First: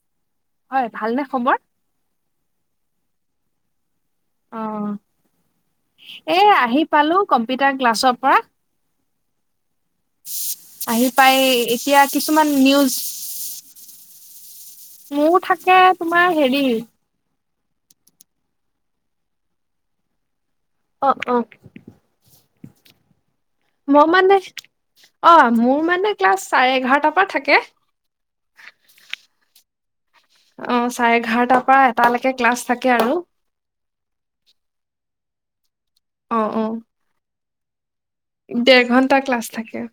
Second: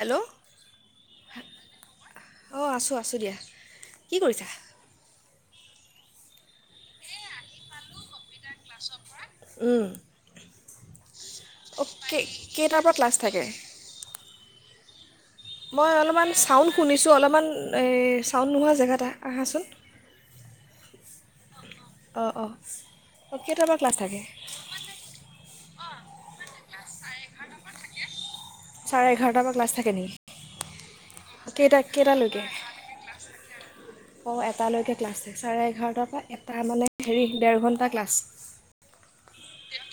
Hello হয় ভালনে খবৰ অঁ আছোঁ আছোঁ দিয়া কি কৰিছা অ' অ' এইয়া আহি পালো কম্পিউাৰ ক্লাচৰ পৰা উম আহিব পাইয়ে এতিয়া অ'কে কিছুমান কেইটাৰ নিউজ পৰা ক্লাছ থাকে মোৰ থাকে মই তোমাৰ অলপমান হেৰি চাউণ্ড শুনিছোঁ অলপমান এই চাউণ্ড নোহোৱা জেগাত আহাচোন। অ', অ। অ', অ। মই মানে, অ', মোৰ মানে ক্লাছ চাৰে এঘাৰটাৰ পা থাকে চাৰে এঘাৰটাৰ পৰা ক্লাছ থাকে নেকি অ চাৰে এঘাৰটাৰ পৰা কেইটা এটালৈকে কেইটালৈকে ক্লাছ থাকে আৰু ক্লাছে চাৰে এঘাৰ [unintelligible] অ' এটা অ' মানে হেৰি ডেৰ ঘণ্টা ক্লাছ। ডেৰ ঘন্টা ক্লাছ থাকে।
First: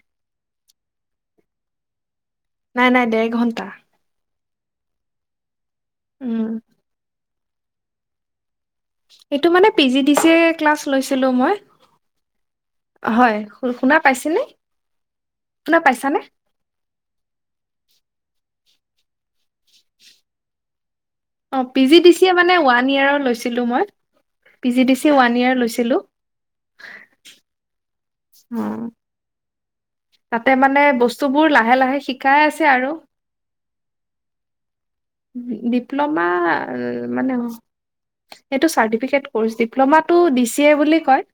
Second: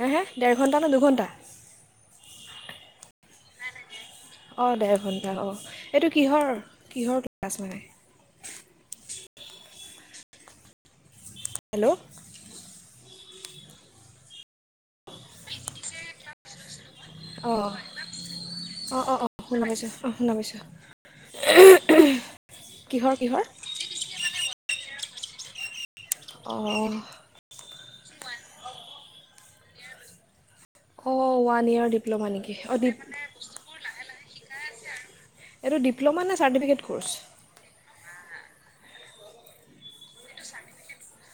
হে হে ডেৰ ঘণ্টা নে দুঘণ্টা? নাই নাই দেৰ ঘণ্টা। অ', দেৰ ঘণ্টা অ। এইটো উম কিহৰ, কিহৰ [unintelligible] মানে এইটো মানে P G D C A ৰ ক্লাছ লৈছ লো মই হেল্ল' হয়, শুনা পাইছে নে, শুনা পাইছানে? অ', অ- অ- অ। [unintelligible] অ', পি জি ডি চিয়ে মানে ওৱান কিহৰ ইয়েৰৰ কিহৰ লৈছিলোঁ মই P G D C one year লৈছিলোঁ। অ উ। তাতে মানে অঁ বস্তুবোৰ ওৱান লাহে ইয়েৰ লাহে ডিপ্ল'মা শিকাই নেকি আছে অঁ ডি আৰু এইটো ডিপ্ল'মা নে চাৰ্টিফিকেট ক'ৰ্চ মানে? এইটো চাৰ্তিফিকেত ক'ৰ্চ ডিপ্লমা টো দি সি এ বুলি কয়,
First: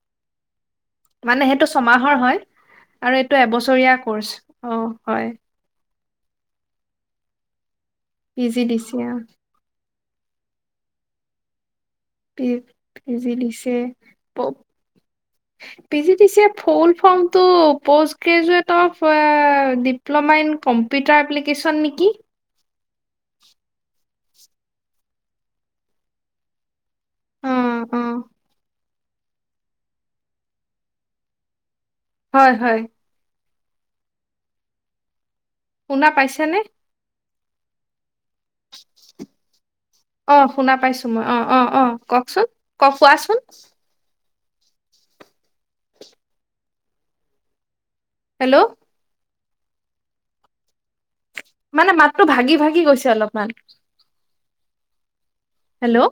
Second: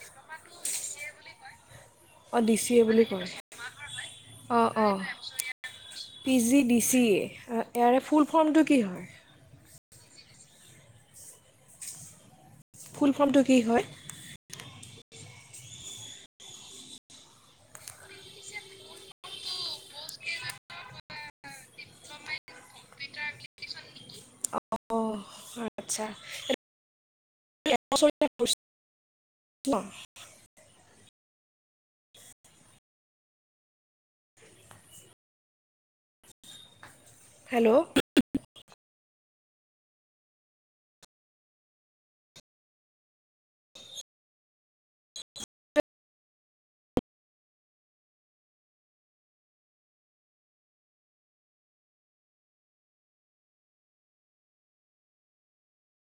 মানে সেইটো ছমাহৰ হয়, অঁ ডি চি এ বুলি আৰু কয় এবছৰিয়া ক'ৰ্চ, অঁ অ', অঁ হয়। P G D C A ইয়াৰে ফুল পি ফৰ্মটো জি দি কি চি হয় [unintelligible] পি, ফুল পি জি ফৰ্মটো দি কি চি এ। হয় প P G D C A ৰফোল ফৰ্মটো post graduate of diploma in computer application নেকি অঁ আচ্ছা। [inaudible] অ' অ' না হয় হয় শুনা পাইছে নে হেল্ল' অ শুনা পাইছো মই অ অ অ কওঁকচোন, কোৱাচোন হেল্ল' মানে মাতটো ভাগি ভাগি গৈছে অলপমান হেল্ল'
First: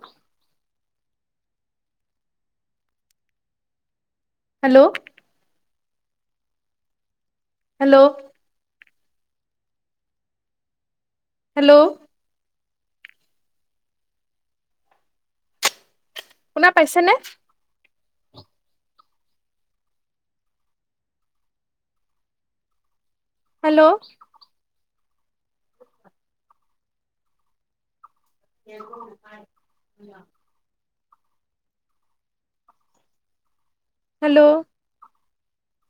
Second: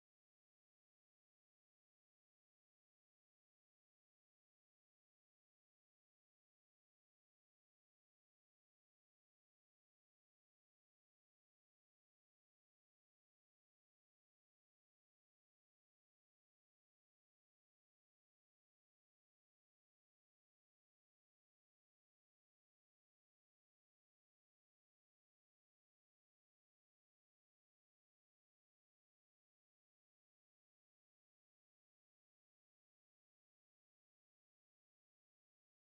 হেল্ল' হেল্ল' হেল্ল' শুনা পাইছেনে হেল্ল' [inaudible] হেল্ল'